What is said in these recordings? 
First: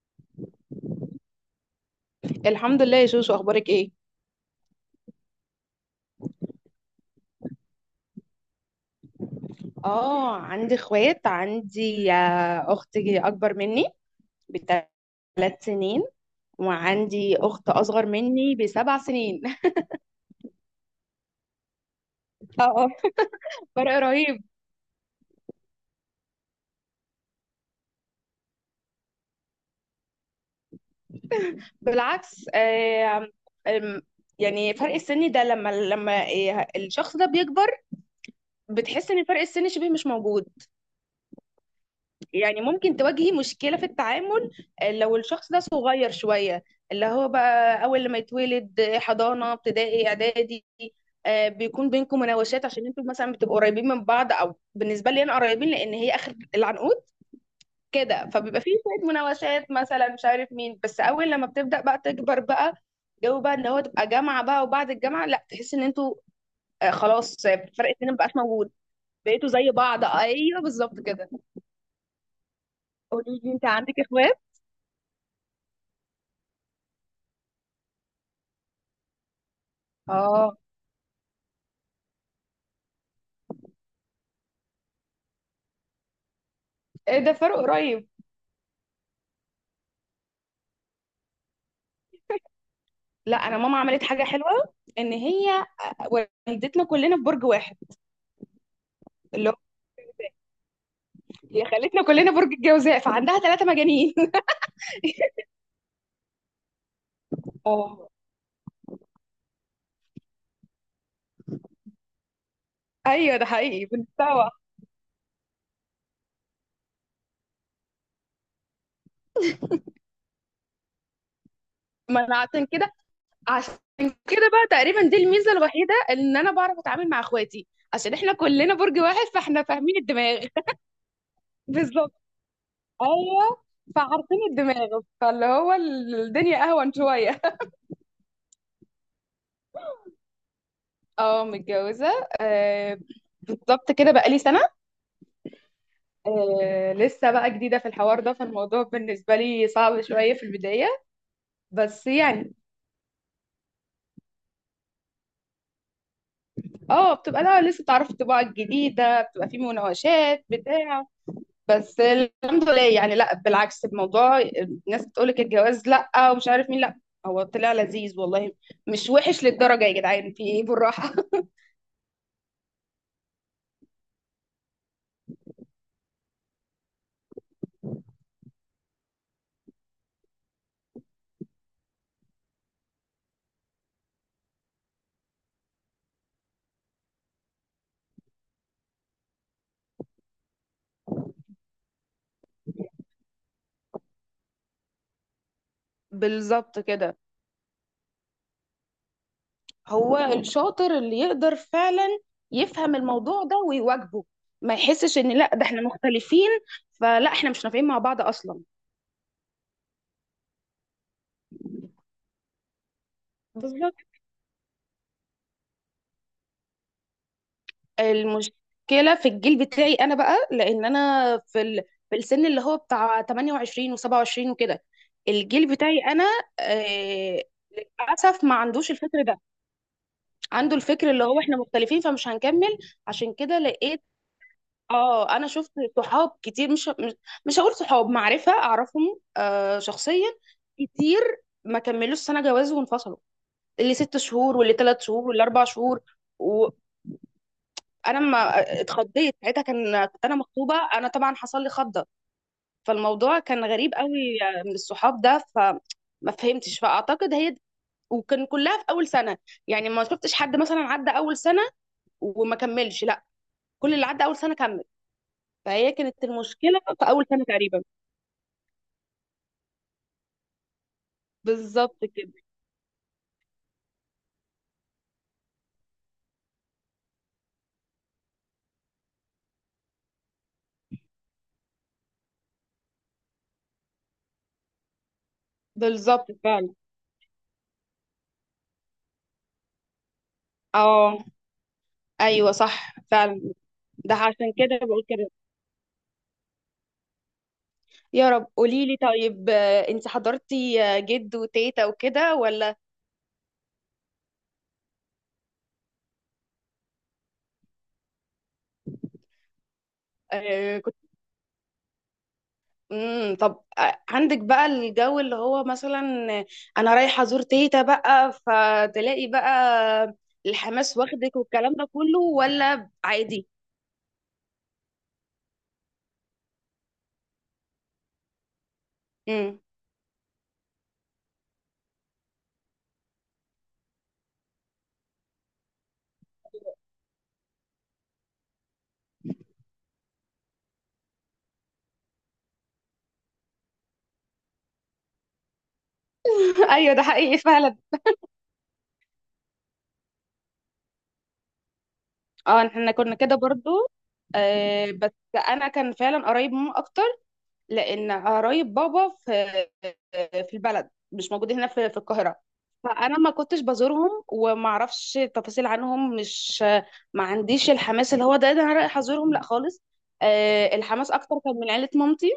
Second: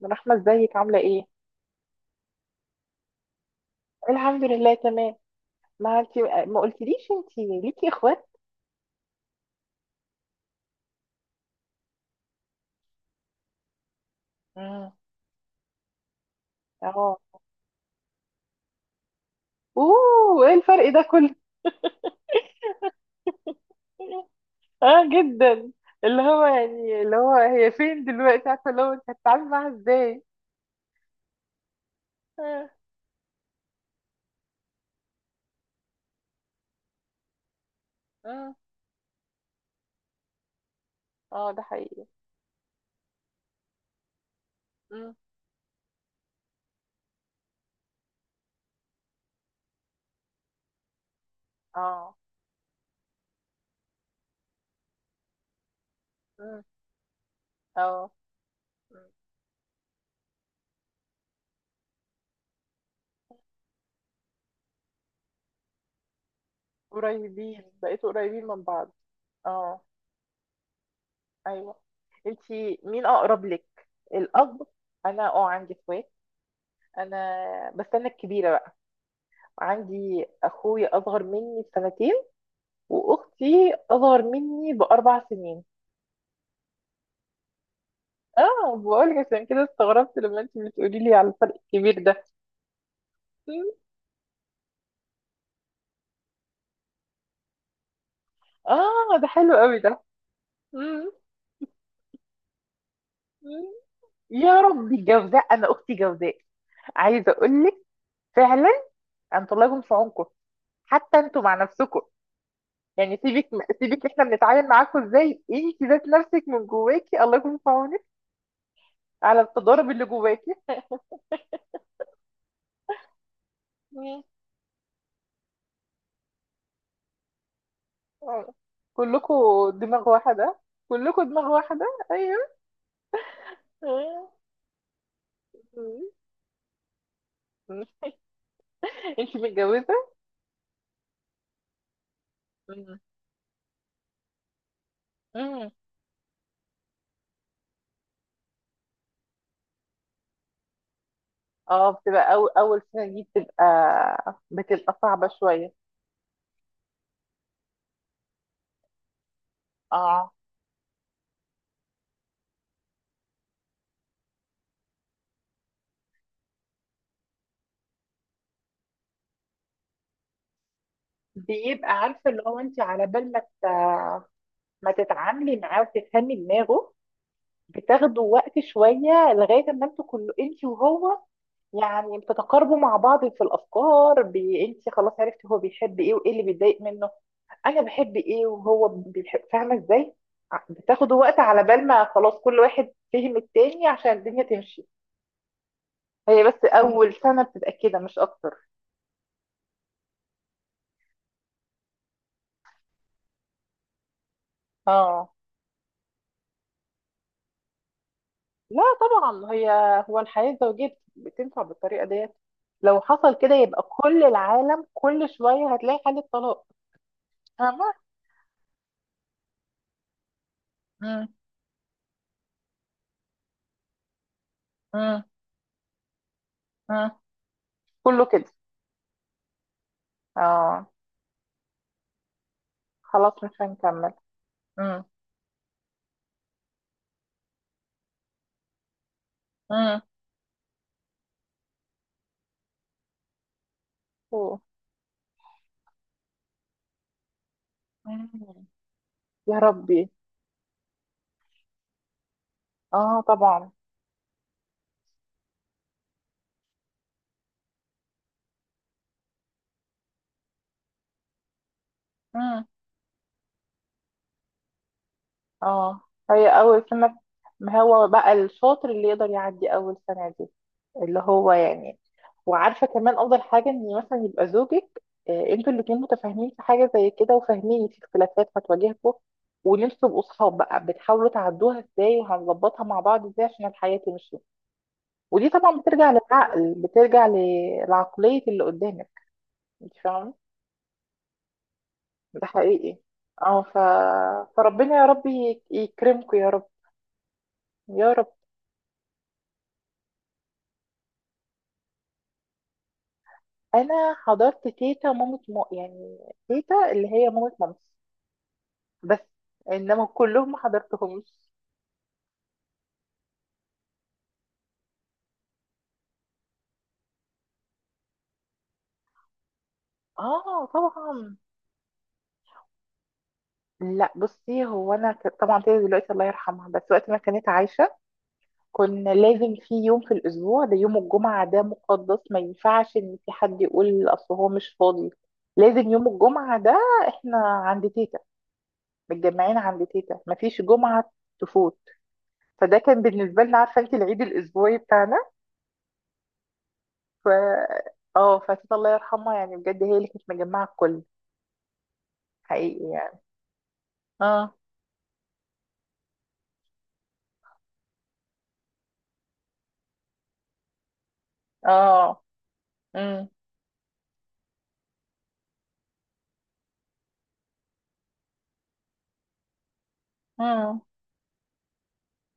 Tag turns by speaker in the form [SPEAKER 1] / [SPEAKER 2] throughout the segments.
[SPEAKER 1] من رحمة ازيك عاملة ايه؟
[SPEAKER 2] الحمد لله يا شوشو، اخبارك ايه؟
[SPEAKER 1] الحمد لله تمام. ما انت ما قلتليش انت ليكي اخوات؟
[SPEAKER 2] اه، عندي اخوات. عندي اختي اكبر مني
[SPEAKER 1] امم
[SPEAKER 2] ب3 سنين،
[SPEAKER 1] اه.
[SPEAKER 2] وعندي اخت اصغر مني ب7 سنين.
[SPEAKER 1] اوه ايه الفرق ده كله؟
[SPEAKER 2] اه، فرق رهيب.
[SPEAKER 1] اه جدا. اللي هو هي فين دلوقتي عارفة اللي هو انت هتتعامل معاها ازاي؟
[SPEAKER 2] بالعكس
[SPEAKER 1] اه.
[SPEAKER 2] آم، يعني فرق السن ده لما الشخص ده بيكبر،
[SPEAKER 1] اه.
[SPEAKER 2] بتحس ان فرق السن شبه مش موجود.
[SPEAKER 1] آه، ده حقيقي.
[SPEAKER 2] يعني ممكن تواجهي مشكلة في التعامل،
[SPEAKER 1] مم.
[SPEAKER 2] لو الشخص ده صغير شوية، اللي هو بقى أول لما يتولد، حضانة ابتدائي إعدادي، بيكون
[SPEAKER 1] اه.
[SPEAKER 2] بينكم مناوشات عشان انتوا مثلا بتبقوا قريبين من بعض، او بالنسبة لي انا، قريبين لان هي اخر
[SPEAKER 1] مم.
[SPEAKER 2] العنقود
[SPEAKER 1] اه.
[SPEAKER 2] كده، فبيبقى فيه
[SPEAKER 1] مم.
[SPEAKER 2] شوية مناوشات، مثلا مش عارف مين. بس اول لما بتبدأ بقى تكبر بقى، جو بقى ان هو تبقى جامعة بقى وبعد الجامعة، لا، تحس ان انتوا خلاص، فرق
[SPEAKER 1] بقيتوا
[SPEAKER 2] السن مبقاش
[SPEAKER 1] قريبين من
[SPEAKER 2] موجود.
[SPEAKER 1] بعض.
[SPEAKER 2] بقيتوا زي
[SPEAKER 1] اه.
[SPEAKER 2] بعض، ايوه بالظبط كده.
[SPEAKER 1] ايوه. انت مين
[SPEAKER 2] قولي
[SPEAKER 1] اقرب
[SPEAKER 2] لي
[SPEAKER 1] لك؟
[SPEAKER 2] انت، عندك اخوات؟
[SPEAKER 1] الاب. انا اه عندي اخوات. انا بس انا الكبيرة. عندي
[SPEAKER 2] اه،
[SPEAKER 1] اخويا اصغر مني بسنتين. واختي اصغر مني باربع سنين.
[SPEAKER 2] إيه ده فرق قريب.
[SPEAKER 1] اه بقول لك عشان كده استغربت لما انت بتقولي لي على الفرق الكبير ده.
[SPEAKER 2] لا، انا
[SPEAKER 1] مم.
[SPEAKER 2] ماما عملت حاجه حلوه، ان هي والدتنا كلنا في برج واحد.
[SPEAKER 1] اه ده
[SPEAKER 2] اللي هو
[SPEAKER 1] حلو قوي ده. مم.
[SPEAKER 2] هي خلتنا كلنا برج الجوزاء، فعندها ثلاثه
[SPEAKER 1] مم.
[SPEAKER 2] مجانين
[SPEAKER 1] يا ربي جوزاء انا اختي جوزاء. عايزه اقول لك.
[SPEAKER 2] اه،
[SPEAKER 1] فعلا. انتوا الله يكون في عونكم. حتى انتوا مع نفسكم. يعني
[SPEAKER 2] ايوه ده
[SPEAKER 1] سيبك.
[SPEAKER 2] حقيقي،
[SPEAKER 1] سيبك احنا
[SPEAKER 2] بنتسوى.
[SPEAKER 1] بنتعامل معاكم ازاي انت ذات نفسك من جواكي الله يكون في عونك على التضارب اللي جواكي.
[SPEAKER 2] ما انا عشان كده عشان كده بقى تقريبا دي الميزه الوحيده، ان انا بعرف اتعامل مع اخواتي عشان احنا
[SPEAKER 1] آه.
[SPEAKER 2] كلنا برج واحد،
[SPEAKER 1] كلكم
[SPEAKER 2] فاحنا فاهمين
[SPEAKER 1] دماغ
[SPEAKER 2] الدماغ.
[SPEAKER 1] واحدة. كلكم دماغ واحدة.
[SPEAKER 2] بالظبط.
[SPEAKER 1] ايوه.
[SPEAKER 2] ايوه.
[SPEAKER 1] مم.
[SPEAKER 2] فعارفين الدماغ، فاللي هو الدنيا اهون شويه.
[SPEAKER 1] مم. انتي متجوزة؟
[SPEAKER 2] اه، متجوزه
[SPEAKER 1] مم.
[SPEAKER 2] آه. بالظبط كده، بقالي سنه.
[SPEAKER 1] مم.
[SPEAKER 2] آه، لسه بقى جديدة في الحوار ده، فالموضوع بالنسبة لي صعب شوية في البداية.
[SPEAKER 1] اه
[SPEAKER 2] بس
[SPEAKER 1] بتبقى أول
[SPEAKER 2] يعني
[SPEAKER 1] أول سنة دي بتبقى صعبة شوية.
[SPEAKER 2] اه، بتبقى، لا، لسه بتعرف الطباعة الجديدة، بتبقى في
[SPEAKER 1] اه
[SPEAKER 2] مناقشات بتاع. بس الحمد لله يعني، لا، بالعكس الموضوع. الناس بتقولك الجواز لا، ومش عارف مين لا، هو طلع لذيذ والله. مش وحش للدرجة يا جدعان، في ايه، بالراحة.
[SPEAKER 1] بيبقى عارفه اللي هو انت على بال ما تتعاملي معاه وتفهمي دماغه. بتاخدوا وقت شويه لغايه ما انتوا كله انت وهو. يعني بتتقاربوا مع بعض في الافكار انت خلاص عرفتي هو بيحب ايه وايه اللي بيتضايق منه. انا بحب ايه وهو بيحب فاهمه ازاي. بتاخد وقت على بال ما خلاص كل واحد فهم التاني عشان الدنيا تمشي. هي بس
[SPEAKER 2] بالظبط
[SPEAKER 1] اول
[SPEAKER 2] كده.
[SPEAKER 1] سنه بتبقى كده مش اكتر.
[SPEAKER 2] هو الشاطر اللي يقدر فعلا يفهم الموضوع ده ويواجهه، ما يحسش
[SPEAKER 1] اه.
[SPEAKER 2] ان لا ده احنا مختلفين، فلا احنا مش نافعين مع بعض اصلا.
[SPEAKER 1] لا طبعا هي هو الحياه الزوجيه بتنفع بالطريقه ديت. لو حصل كده يبقى
[SPEAKER 2] بالظبط.
[SPEAKER 1] كل العالم كل شويه هتلاقي حاله طلاق. فاهمه.
[SPEAKER 2] المشكله في الجيل بتاعي انا بقى، لان
[SPEAKER 1] مم.
[SPEAKER 2] انا في السن اللي هو بتاع 28 و27 وكده.
[SPEAKER 1] مم.
[SPEAKER 2] الجيل بتاعي انا
[SPEAKER 1] مم.
[SPEAKER 2] آه...
[SPEAKER 1] كله
[SPEAKER 2] للاسف
[SPEAKER 1] كده.
[SPEAKER 2] ما عندوش الفكر ده. عنده
[SPEAKER 1] اه.
[SPEAKER 2] الفكر اللي هو احنا مختلفين فمش هنكمل.
[SPEAKER 1] خلاص
[SPEAKER 2] عشان كده
[SPEAKER 1] مش
[SPEAKER 2] لقيت،
[SPEAKER 1] هنكمل. مم.
[SPEAKER 2] اه، انا شفت صحاب كتير مش. مش هقول صحاب معرفه، اعرفهم آه
[SPEAKER 1] مم.
[SPEAKER 2] شخصيا، كتير ما كملوش سنه جواز وانفصلوا. اللي 6 شهور
[SPEAKER 1] أوه.
[SPEAKER 2] واللي 3 شهور واللي 4 شهور. وانا ما
[SPEAKER 1] مم.
[SPEAKER 2] اتخضيت
[SPEAKER 1] يا
[SPEAKER 2] ساعتها،
[SPEAKER 1] ربي.
[SPEAKER 2] كنت انا مخطوبه، انا طبعا حصل لي خضه.
[SPEAKER 1] اه
[SPEAKER 2] فالموضوع كان
[SPEAKER 1] طبعا.
[SPEAKER 2] غريب قوي من الصحاب ده، فما فهمتش. فاعتقد هي وكان كلها في اول سنه. يعني ما شفتش حد مثلا عدى اول سنه وما
[SPEAKER 1] مم.
[SPEAKER 2] كملش، لا، كل اللي عدى اول سنه كمل. فهي
[SPEAKER 1] اه.
[SPEAKER 2] كانت
[SPEAKER 1] هي
[SPEAKER 2] المشكله
[SPEAKER 1] اول
[SPEAKER 2] في
[SPEAKER 1] سنه.
[SPEAKER 2] اول سنه
[SPEAKER 1] ما
[SPEAKER 2] تقريبا.
[SPEAKER 1] هو بقى الشاطر اللي يقدر يعدي اول سنه دي. اللي هو يعني.
[SPEAKER 2] بالظبط كده.
[SPEAKER 1] وعارفه كمان افضل حاجه ان مثلا يبقى زوجك آه، انتوا الاتنين متفاهمين في حاجه زي كده وفاهمين في اختلافات هتواجهكم. وان انتوا تبقوا صحاب بقى بتحاولوا تعدوها ازاي وهنظبطها مع بعض ازاي عشان الحياه تمشي. ودي طبعا بترجع
[SPEAKER 2] بالظبط
[SPEAKER 1] للعقل
[SPEAKER 2] فعلا.
[SPEAKER 1] لعقليه اللي قدامك. انت فاهمه.
[SPEAKER 2] اه
[SPEAKER 1] ده
[SPEAKER 2] ايوه صح
[SPEAKER 1] حقيقي.
[SPEAKER 2] فعلا.
[SPEAKER 1] اه
[SPEAKER 2] ده عشان كده
[SPEAKER 1] فربنا
[SPEAKER 2] بقول
[SPEAKER 1] يا رب
[SPEAKER 2] كده.
[SPEAKER 1] يك- يكرمكم يا رب. يا رب.
[SPEAKER 2] يا رب، قولي لي طيب، انت حضرتي جد وتيتا وكده ولا؟
[SPEAKER 1] انا حضرت تيتا مامة مو يعني. تيتا اللي هي مامة مامتي بس. انما كلهم ما
[SPEAKER 2] كنت
[SPEAKER 1] حضرتهمش.
[SPEAKER 2] طب عندك بقى الجو اللي هو مثلا انا رايحه ازور تيتا بقى فتلاقي بقى
[SPEAKER 1] اه
[SPEAKER 2] الحماس
[SPEAKER 1] طبعا.
[SPEAKER 2] واخدك والكلام ده كله، ولا عادي؟
[SPEAKER 1] لا بصي هو انا طبعا تيتا دلوقتي الله يرحمها بس وقت ما كانت عايشه. كنا لازم
[SPEAKER 2] امم.
[SPEAKER 1] في يوم في الاسبوع ده يوم الجمعه ده مقدس ما ينفعش ان في حد يقول اصل هو مش فاضي. لازم يوم الجمعه ده احنا عند تيتا متجمعين عند تيتا مفيش جمعه تفوت. فده كان بالنسبه لنا عارفه انت العيد الاسبوعي بتاعنا.
[SPEAKER 2] ايوه ده
[SPEAKER 1] ف
[SPEAKER 2] حقيقي فعلا.
[SPEAKER 1] اه فكده الله يرحمها يعني بجد هي اللي كانت مجمعة الكل.
[SPEAKER 2] اه
[SPEAKER 1] حقيقي
[SPEAKER 2] احنا كنا
[SPEAKER 1] يعني.
[SPEAKER 2] كده برضو،
[SPEAKER 1] اه.
[SPEAKER 2] بس انا كان فعلا قريب ماما اكتر، لان قرايب بابا في البلد، مش موجود هنا في
[SPEAKER 1] اه.
[SPEAKER 2] القاهره. فانا
[SPEAKER 1] امم.
[SPEAKER 2] ما كنتش بزورهم وما اعرفش تفاصيل عنهم، مش ما عنديش الحماس اللي هو ده انا رايح ازورهم، لا خالص.
[SPEAKER 1] امم.
[SPEAKER 2] الحماس اكتر كان من عيله مامتي،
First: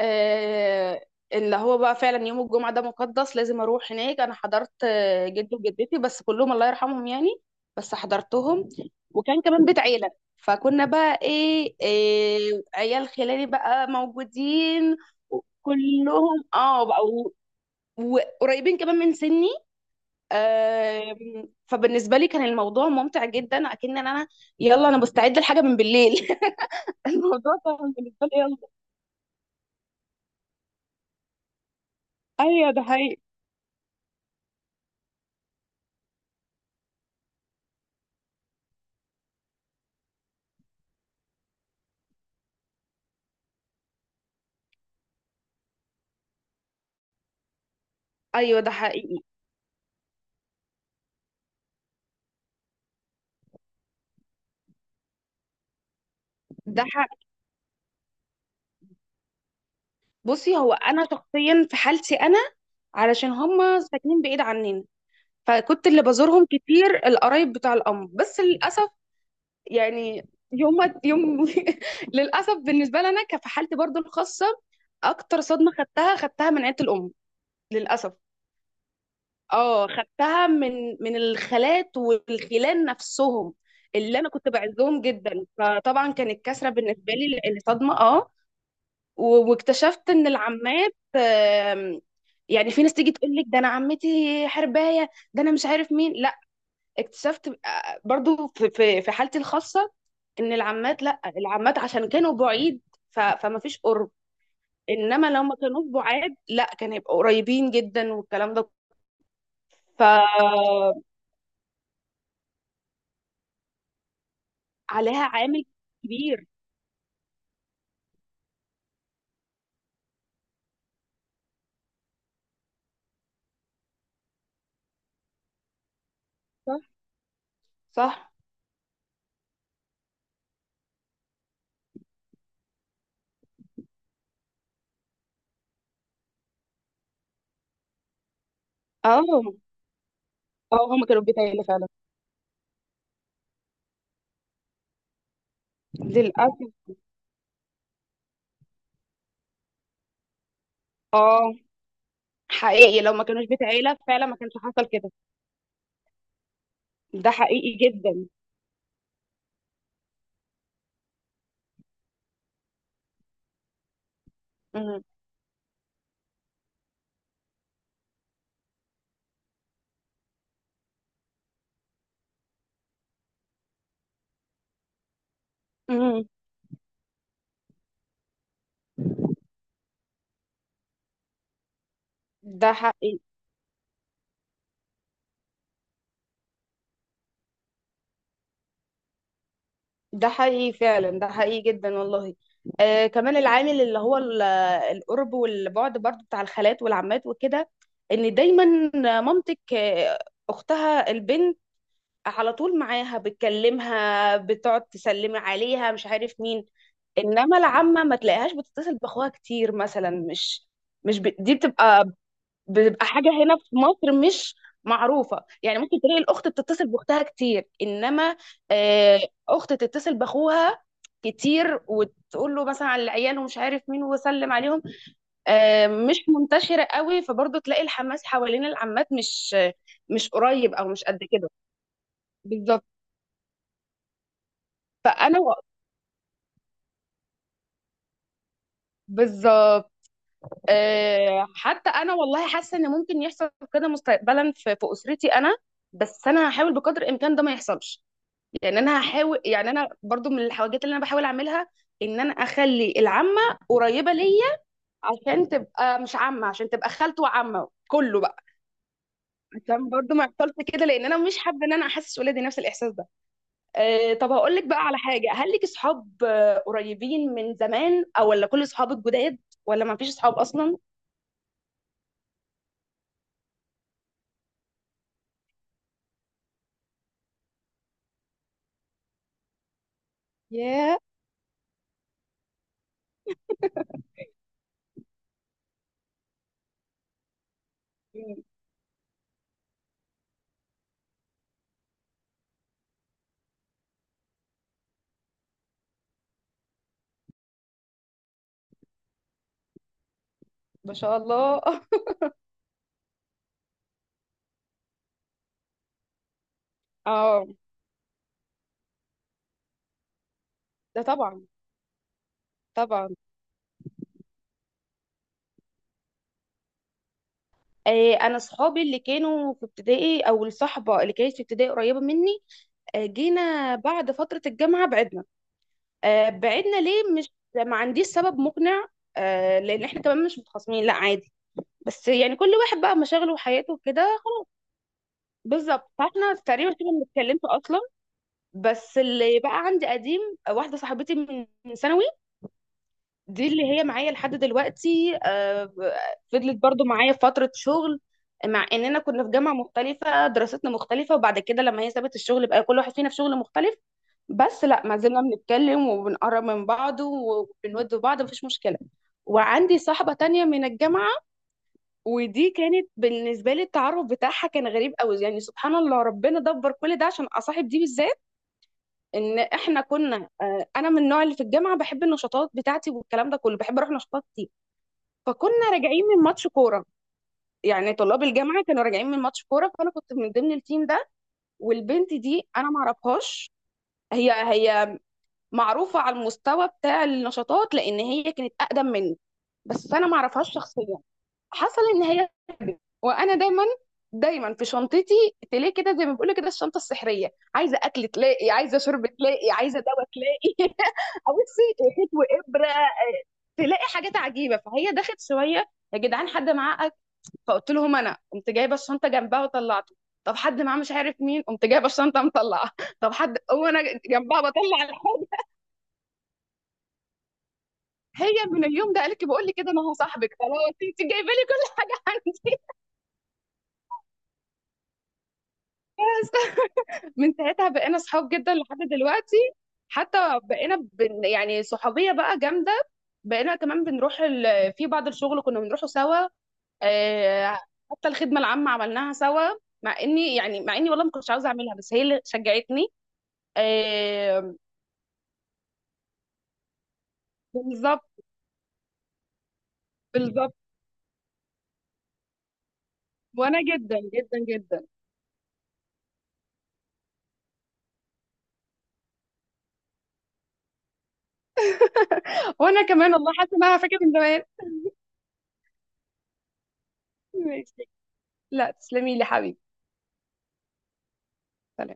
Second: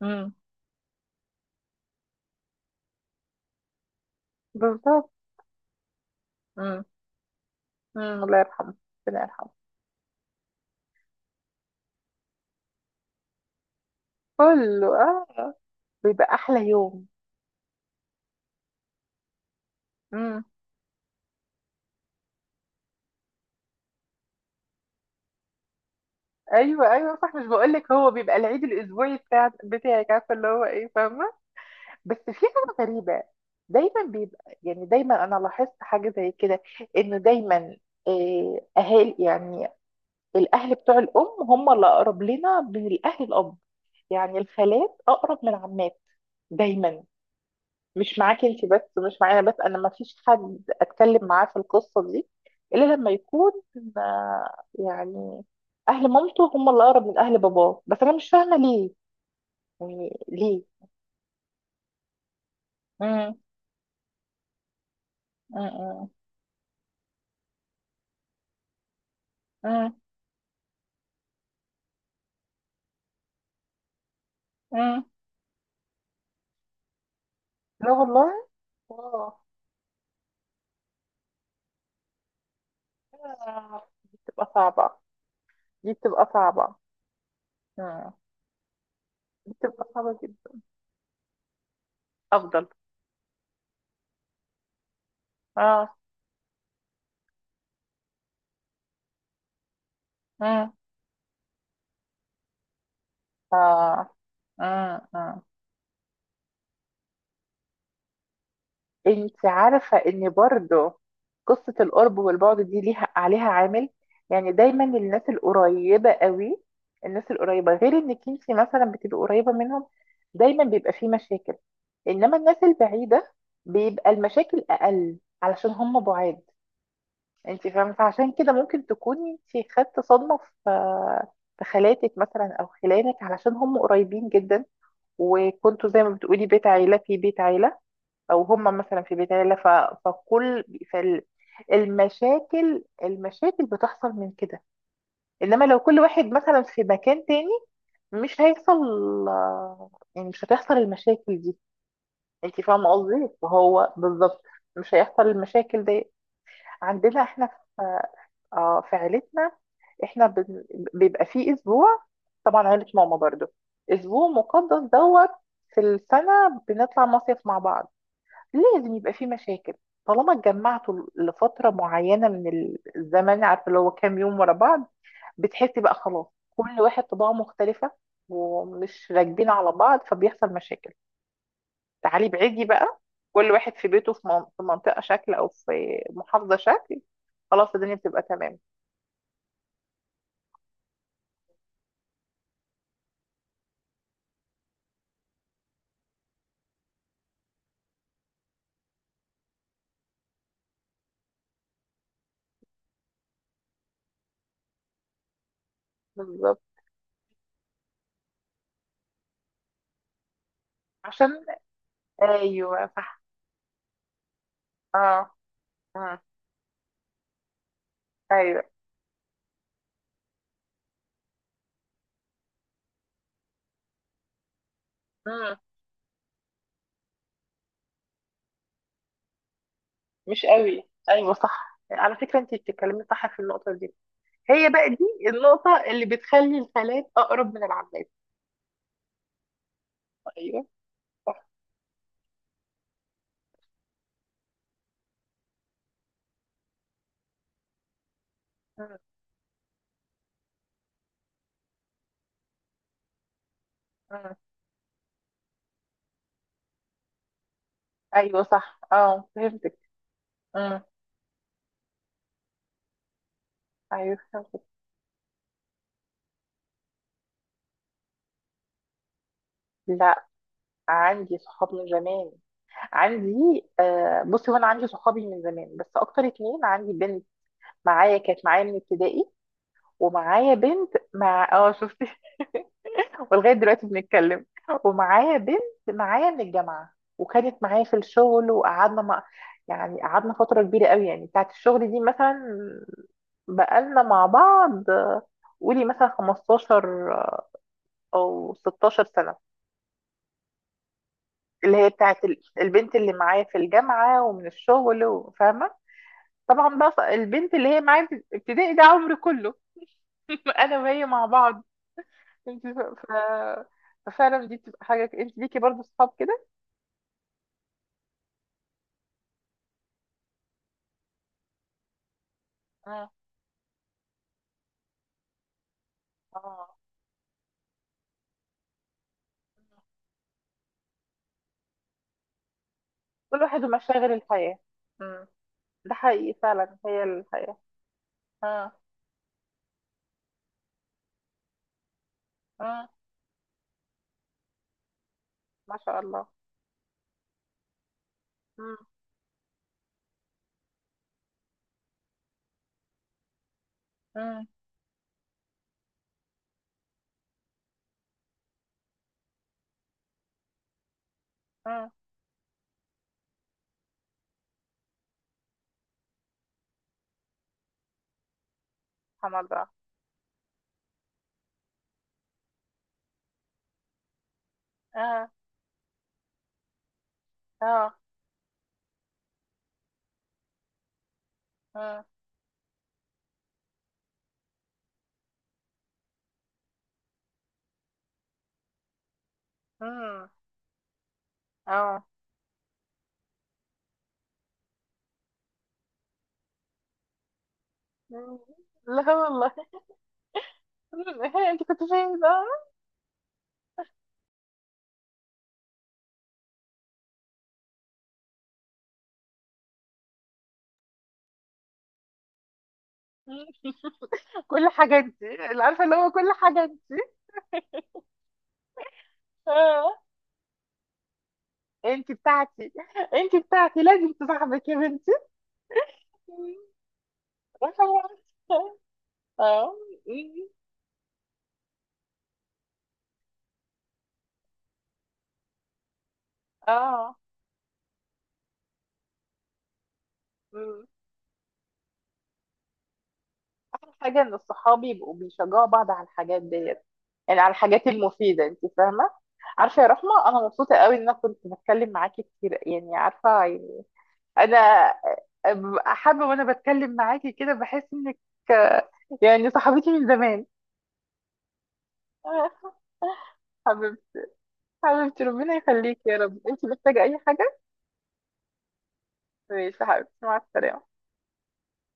[SPEAKER 1] امم.
[SPEAKER 2] اللي هو بقى فعلا يوم الجمعة ده مقدس، لازم أروح هناك. أنا حضرت
[SPEAKER 1] بالظبط.
[SPEAKER 2] جدي وجدتي بس، كلهم الله
[SPEAKER 1] امم.
[SPEAKER 2] يرحمهم يعني، بس
[SPEAKER 1] امم. الله
[SPEAKER 2] حضرتهم.
[SPEAKER 1] يرحمه. ربنا
[SPEAKER 2] وكان
[SPEAKER 1] يرحمه.
[SPEAKER 2] كمان بيت عيلة، فكنا بقى إيه, عيال خلاني بقى
[SPEAKER 1] كله
[SPEAKER 2] موجودين
[SPEAKER 1] اه. بيبقى
[SPEAKER 2] كلهم،
[SPEAKER 1] احلى
[SPEAKER 2] اه
[SPEAKER 1] يوم.
[SPEAKER 2] بقوا، وقريبين كمان من سني.
[SPEAKER 1] امم.
[SPEAKER 2] فبالنسبة لي كان الموضوع ممتع جدا، أكن أنا يلا أنا مستعدة لحاجة من بالليل.
[SPEAKER 1] ايوه ايوه صح مش
[SPEAKER 2] الموضوع
[SPEAKER 1] بقول لك
[SPEAKER 2] كان
[SPEAKER 1] هو
[SPEAKER 2] بالنسبة
[SPEAKER 1] بيبقى
[SPEAKER 2] لي يلا.
[SPEAKER 1] العيد الاسبوعي بتاعك عارفه اللي هو ايه فاهمه. بس في
[SPEAKER 2] أيوه
[SPEAKER 1] حاجه
[SPEAKER 2] ده حقيقي.
[SPEAKER 1] غريبه. دايما بيبقى يعني دايما انا لاحظت حاجه زي كده. انه دايما آه، اهالي يعني الاهل بتوع الام هم اللي اقرب لنا من الاهل الاب. يعني الخالات اقرب من العمات دايما. مش معاكي
[SPEAKER 2] أيوه
[SPEAKER 1] انت
[SPEAKER 2] ده
[SPEAKER 1] بس مش
[SPEAKER 2] حقيقي.
[SPEAKER 1] معايا بس انا ما فيش حد اتكلم معاه في القصه دي. الا لما يكون آه، يعني اهل مامته هم اللي
[SPEAKER 2] ده
[SPEAKER 1] اقرب من
[SPEAKER 2] حقيقي.
[SPEAKER 1] اهل باباه. بس انا مش فاهمه ليه. يعني
[SPEAKER 2] بصي،
[SPEAKER 1] ليه.
[SPEAKER 2] هو انا شخصيا في حالتي انا، علشان
[SPEAKER 1] امم.
[SPEAKER 2] هما ساكنين بعيد عننا، فكنت اللي
[SPEAKER 1] امم.
[SPEAKER 2] بزورهم كتير القرايب بتاع الام، بس للاسف
[SPEAKER 1] امم.
[SPEAKER 2] يعني، يوم يوم. للاسف بالنسبه لنا، كفي حالتي برضو الخاصه،
[SPEAKER 1] امم.
[SPEAKER 2] اكتر صدمه خدتها من عيله الام
[SPEAKER 1] لا
[SPEAKER 2] للاسف.
[SPEAKER 1] والله. اه.
[SPEAKER 2] اه خدتها من الخالات والخلان نفسهم،
[SPEAKER 1] آه، دي
[SPEAKER 2] اللي انا كنت
[SPEAKER 1] بتبقى صعبه.
[SPEAKER 2] بعزهم جدا،
[SPEAKER 1] دي
[SPEAKER 2] فطبعا
[SPEAKER 1] بتبقى
[SPEAKER 2] كانت كسره
[SPEAKER 1] صعبه.
[SPEAKER 2] بالنسبه لي لان صدمه
[SPEAKER 1] امم.
[SPEAKER 2] اه.
[SPEAKER 1] دي بتبقى
[SPEAKER 2] واكتشفت
[SPEAKER 1] صعبه
[SPEAKER 2] ان
[SPEAKER 1] جدا.
[SPEAKER 2] العمات
[SPEAKER 1] افضل.
[SPEAKER 2] يعني في ناس تيجي تقول لك ده انا عمتي حربايه، ده انا مش عارف
[SPEAKER 1] اه.
[SPEAKER 2] مين لا. اكتشفت برضو في حالتي الخاصه ان
[SPEAKER 1] مم.
[SPEAKER 2] العمات، لا، العمات عشان كانوا بعيد فما فيش
[SPEAKER 1] آه.
[SPEAKER 2] قرب.
[SPEAKER 1] مم.
[SPEAKER 2] انما
[SPEAKER 1] مم.
[SPEAKER 2] لو ما كانوا بعاد، لا، كان هيبقوا قريبين جدا والكلام ده.
[SPEAKER 1] انت عارفة ان برضو
[SPEAKER 2] فعليها
[SPEAKER 1] قصة القرب والبعد دي ليها عليها عامل. يعني دايما الناس
[SPEAKER 2] عامل
[SPEAKER 1] القريبة
[SPEAKER 2] كبير.
[SPEAKER 1] قوي. الناس القريبة غير انك انت مثلا بتبقي قريبة منهم دايما بيبقى فيه مشاكل. انما الناس البعيدة بيبقى المشاكل اقل علشان هم بعاد.
[SPEAKER 2] صح.
[SPEAKER 1] انت فاهمة فعشان
[SPEAKER 2] صح.
[SPEAKER 1] كده ممكن تكوني انت خدت صدمة في خالاتك مثلا او خلانك علشان هم قريبين جدا. وكنتوا زي ما بتقولي بيت عيلة في بيت عيلة. أو هما مثلا في بيت عيلة
[SPEAKER 2] اه.
[SPEAKER 1] فكل
[SPEAKER 2] اه هما كانوا
[SPEAKER 1] فالمشاكل
[SPEAKER 2] في بيت عيله فعلا.
[SPEAKER 1] المشاكل المشاكل بتحصل من كده. إنما لو كل واحد
[SPEAKER 2] للاسف.
[SPEAKER 1] مثلا في مكان تاني مش هيحصل. يعني مش هتحصل المشاكل
[SPEAKER 2] اه
[SPEAKER 1] دي. انت فاهمة
[SPEAKER 2] حقيقي، لو ما
[SPEAKER 1] قصدي
[SPEAKER 2] كانوش بيت
[SPEAKER 1] فهو
[SPEAKER 2] عيله فعلا ما
[SPEAKER 1] بالظبط.
[SPEAKER 2] كانش حصل
[SPEAKER 1] مش
[SPEAKER 2] كده.
[SPEAKER 1] هيحصل المشاكل دي. عندنا
[SPEAKER 2] ده
[SPEAKER 1] احنا في
[SPEAKER 2] حقيقي جدا.
[SPEAKER 1] اه في عيلتنا. احنا بن- بيبقى فيه اسبوع طبعا عيلة ماما برضو اسبوع مقدس
[SPEAKER 2] مم.
[SPEAKER 1] دوت في السنة بنطلع مصيف مع بعض. لازم يبقى فيه مشاكل. طالما اتجمعتوا لفترة معينة من الزمن عارفة اللي هو كام يوم ورا بعض. بتحسي بقى
[SPEAKER 2] مم.
[SPEAKER 1] خلاص. كل واحد طباعه مختلفة. ومش راكبين على بعض فبيحصل مشاكل. تعالي بعيدي
[SPEAKER 2] ده
[SPEAKER 1] بقى.
[SPEAKER 2] حقيقي.
[SPEAKER 1] كل واحد في بيته في منطقة شكل أو في محافظة شكل. خلاص الدنيا بتبقى تمام.
[SPEAKER 2] ده حقيقي فعلا. ده حقيقي جدا والله. آه كمان العامل اللي هو القرب والبعد برضو، بتاع الخالات والعمات وكده، ان دايما مامتك اختها البنت على طول معاها، بتكلمها بتقعد تسلمي عليها مش عارف
[SPEAKER 1] بالظبط.
[SPEAKER 2] مين. انما العمه ما تلاقيهاش بتتصل باخوها كتير مثلا، مش مش ب...
[SPEAKER 1] عشان
[SPEAKER 2] دي بتبقى
[SPEAKER 1] أيوه
[SPEAKER 2] بتبقى
[SPEAKER 1] صح
[SPEAKER 2] حاجة هنا في مصر مش
[SPEAKER 1] اه
[SPEAKER 2] معروفة. يعني ممكن تلاقي
[SPEAKER 1] آه.
[SPEAKER 2] الأخت بتتصل بأختها كتير، إنما
[SPEAKER 1] أيوه.
[SPEAKER 2] آه، أخت تتصل بأخوها كتير وتقول له مثلا على العيال ومش عارف مين وسلم عليهم،
[SPEAKER 1] مم.
[SPEAKER 2] مش منتشرة قوي. فبرضه تلاقي الحماس حوالين العمات مش مش
[SPEAKER 1] مش
[SPEAKER 2] قريب
[SPEAKER 1] قوي
[SPEAKER 2] أو مش قد
[SPEAKER 1] أيوه
[SPEAKER 2] كده.
[SPEAKER 1] صح على فكرة أنت
[SPEAKER 2] بالظبط.
[SPEAKER 1] بتتكلمي صح في النقطة دي. هي بقى دي
[SPEAKER 2] فأنا و-
[SPEAKER 1] النقطة اللي بتخلي الخالات أقرب من العمات.
[SPEAKER 2] بالظبط.
[SPEAKER 1] أيوه صح.
[SPEAKER 2] حتى أنا والله حاسة إن ممكن يحصل كده مستقبلا في في أسرتي أنا، بس أنا هحاول بقدر الإمكان ده ما يحصلش. يعني
[SPEAKER 1] مم.
[SPEAKER 2] انا هحاول، يعني انا برضو من الحاجات اللي انا بحاول اعملها، ان انا اخلي العمه قريبه
[SPEAKER 1] مم.
[SPEAKER 2] ليا عشان تبقى مش عمه، عشان تبقى خالته وعمه كله بقى،
[SPEAKER 1] أيوه صح اه فهمتك.
[SPEAKER 2] عشان برضو ما يحصلش
[SPEAKER 1] مم.
[SPEAKER 2] كده، لان انا مش حابه ان انا احسس ولادي نفس الاحساس ده. أه
[SPEAKER 1] أيوه
[SPEAKER 2] طب هقول
[SPEAKER 1] فهمتك.
[SPEAKER 2] لك بقى على حاجه، هل لك اصحاب قريبين من زمان، او ولا كل اصحابك جداد، ولا ما فيش
[SPEAKER 1] لا.
[SPEAKER 2] اصحاب اصلا؟
[SPEAKER 1] عندي صحاب من زمان. عندي آه، بصي هو انا عندي صحابي من زمان بس اكتر اتنين عندي بنت معايا كانت معايا من ابتدائي. ومعايا بنت
[SPEAKER 2] ياه.
[SPEAKER 1] اه شفتي. ولغايه دلوقتي بنتكلم. ومعايا بنت معايا من الجامعه وكانت معايا في
[SPEAKER 2] مم.
[SPEAKER 1] الشغل وقعدنا يعني قعدنا فتره كبيره قوي يعني بتاعت الشغل دي مثلا بقالنا مع بعض آه، قولي مثلا 15 او 16 سنه.
[SPEAKER 2] ما شاء الله.
[SPEAKER 1] اللي هي بتاعت البنت اللي معايا في الجامعه ومن الشغل فاهمه. طبعا بقى
[SPEAKER 2] اه.
[SPEAKER 1] البنت اللي هي معايا في ابتدائي ده عمري كله. انا
[SPEAKER 2] ده
[SPEAKER 1] وهي مع
[SPEAKER 2] طبعا.
[SPEAKER 1] بعض. انت
[SPEAKER 2] طبعا.
[SPEAKER 1] ففعلا دي بتبقى حاجه انت ليكي برضو صحاب كده.
[SPEAKER 2] انا اصحابي اللي كانوا في ابتدائي، او الصحبه اللي كانت في ابتدائي، قريبه مني.
[SPEAKER 1] مم.
[SPEAKER 2] جينا بعد فترة الجامعة بعدنا،
[SPEAKER 1] اه.
[SPEAKER 2] بعدنا ليه؟ مش ما عنديش سبب مقنع. لأن احنا كمان مش متخاصمين لا، عادي، بس يعني كل واحد بقى مشاغله
[SPEAKER 1] كل واحد
[SPEAKER 2] وحياته وكده
[SPEAKER 1] ومشاغل
[SPEAKER 2] خلاص.
[SPEAKER 1] الحياه. مم.
[SPEAKER 2] بالظبط،
[SPEAKER 1] ده حقيقي
[SPEAKER 2] فاحنا تقريبا
[SPEAKER 1] فعلا
[SPEAKER 2] كده ما
[SPEAKER 1] هي
[SPEAKER 2] اتكلمت
[SPEAKER 1] الحياه.
[SPEAKER 2] أصلا.
[SPEAKER 1] اه.
[SPEAKER 2] بس اللي بقى عندي قديم، واحدة صاحبتي من ثانوي،
[SPEAKER 1] اه.
[SPEAKER 2] دي اللي هي معايا لحد دلوقتي.
[SPEAKER 1] ما شاء الله.
[SPEAKER 2] فضلت برضو معايا في فترة شغل، مع
[SPEAKER 1] مم.
[SPEAKER 2] اننا كنا في جامعة مختلفة، دراستنا مختلفة. وبعد كده لما هي سابت الشغل بقى، كل واحد فينا في شغل مختلف.
[SPEAKER 1] مم.
[SPEAKER 2] بس لا، ما زلنا بنتكلم وبنقرب من بعض وبنود بعض، مفيش مشكلة. وعندي صاحبة تانية من الجامعة،
[SPEAKER 1] مم.
[SPEAKER 2] ودي كانت بالنسبة لي التعرف بتاعها كان غريب قوي. يعني سبحان الله، ربنا دبر كل ده عشان أصاحب دي بالذات.
[SPEAKER 1] سبحان
[SPEAKER 2] إن
[SPEAKER 1] الله.
[SPEAKER 2] إحنا كنا أنا من النوع اللي في الجامعة بحب النشاطات بتاعتي والكلام ده كله، بحب أروح نشاطات كتير.
[SPEAKER 1] اه.
[SPEAKER 2] فكنا راجعين من ماتش كورة، يعني
[SPEAKER 1] اه.
[SPEAKER 2] طلاب الجامعة كانوا راجعين من ماتش كورة، فأنا كنت من ضمن التيم ده،
[SPEAKER 1] اه.
[SPEAKER 2] والبنت دي أنا معرفهاش. هي معروفة على المستوى بتاع النشاطات لأن هي كانت أقدم مني، بس أنا
[SPEAKER 1] مم.
[SPEAKER 2] معرفهاش شخصيا. حصل إن
[SPEAKER 1] اه.
[SPEAKER 2] هي وأنا دايما في شنطتي تلاقي كده، زي ما بيقولوا كده الشنطة السحرية، عايزة أكل
[SPEAKER 1] مم.
[SPEAKER 2] تلاقي، عايزة شرب
[SPEAKER 1] لا والله.
[SPEAKER 2] تلاقي، عايزة دواء تلاقي.
[SPEAKER 1] هي انت كنت
[SPEAKER 2] بصي، خيط
[SPEAKER 1] فين بقى.
[SPEAKER 2] وإبرة، تلاقي حاجات عجيبة. فهي دخلت شوية، يا جدعان حد معاه أكل؟ فقلت لهم أنا، قمت جايبة الشنطة جنبها وطلعته. طب حد معاه مش عارف مين، قمت جايبة الشنطة مطلعة. طب حد،
[SPEAKER 1] مم.
[SPEAKER 2] وأنا جنبها
[SPEAKER 1] كل
[SPEAKER 2] بطلع.
[SPEAKER 1] حاجه انت اللي عارفه اللي هو كل حاجه انت.
[SPEAKER 2] هي من اليوم ده قالت لي، بقول لي كده، انا هو
[SPEAKER 1] آه.
[SPEAKER 2] صاحبك خلاص، انت جايبه لي كل حاجه
[SPEAKER 1] انت
[SPEAKER 2] عندي.
[SPEAKER 1] بتاعتي. انت بتاعتي لازم تصاحبك يا بنتي.
[SPEAKER 2] من ساعتها
[SPEAKER 1] رقم
[SPEAKER 2] بقينا
[SPEAKER 1] واحد.
[SPEAKER 2] صحاب جدا لحد دلوقتي.
[SPEAKER 1] اه.
[SPEAKER 2] حتى
[SPEAKER 1] مم.
[SPEAKER 2] بقينا يعني صحوبيه بقى جامده. بقينا كمان بنروح في بعض الشغل كنا بنروحه سوا،
[SPEAKER 1] اه.
[SPEAKER 2] آه، حتى الخدمه العامه عملناها سوا، مع اني يعني، مع
[SPEAKER 1] مم.
[SPEAKER 2] اني والله ما كنتش عاوزه اعملها بس هي اللي شجعتني.
[SPEAKER 1] احلى حاجه ان
[SPEAKER 2] آه،
[SPEAKER 1] الصحاب يبقوا بيشجعوا بعض على الحاجات ديت. يعني على الحاجات
[SPEAKER 2] بالظبط.
[SPEAKER 1] المفيده انت فاهمه. عارفه يا رحمه انا
[SPEAKER 2] بالظبط،
[SPEAKER 1] مبسوطه قوي ان انا كنت بتكلم معاكي كتير يعني عارفه
[SPEAKER 2] وانا
[SPEAKER 1] يعني.
[SPEAKER 2] جدا جدا جدا.
[SPEAKER 1] انا ببقى حابه وانا بتكلم معاكي كده بحس انك آه، يعني صاحبتي من زمان آه،
[SPEAKER 2] وانا كمان والله حاسه ان انا فاكره من
[SPEAKER 1] حبيبتي.
[SPEAKER 2] زمان.
[SPEAKER 1] حبيبتي ربنا يخليكي يا رب انت محتاجه اي حاجه.
[SPEAKER 2] ماشي، لا تسلمي لي حبيبي.
[SPEAKER 1] ماشي يا حبيبتي مع السلامه.
[SPEAKER 2] سلام.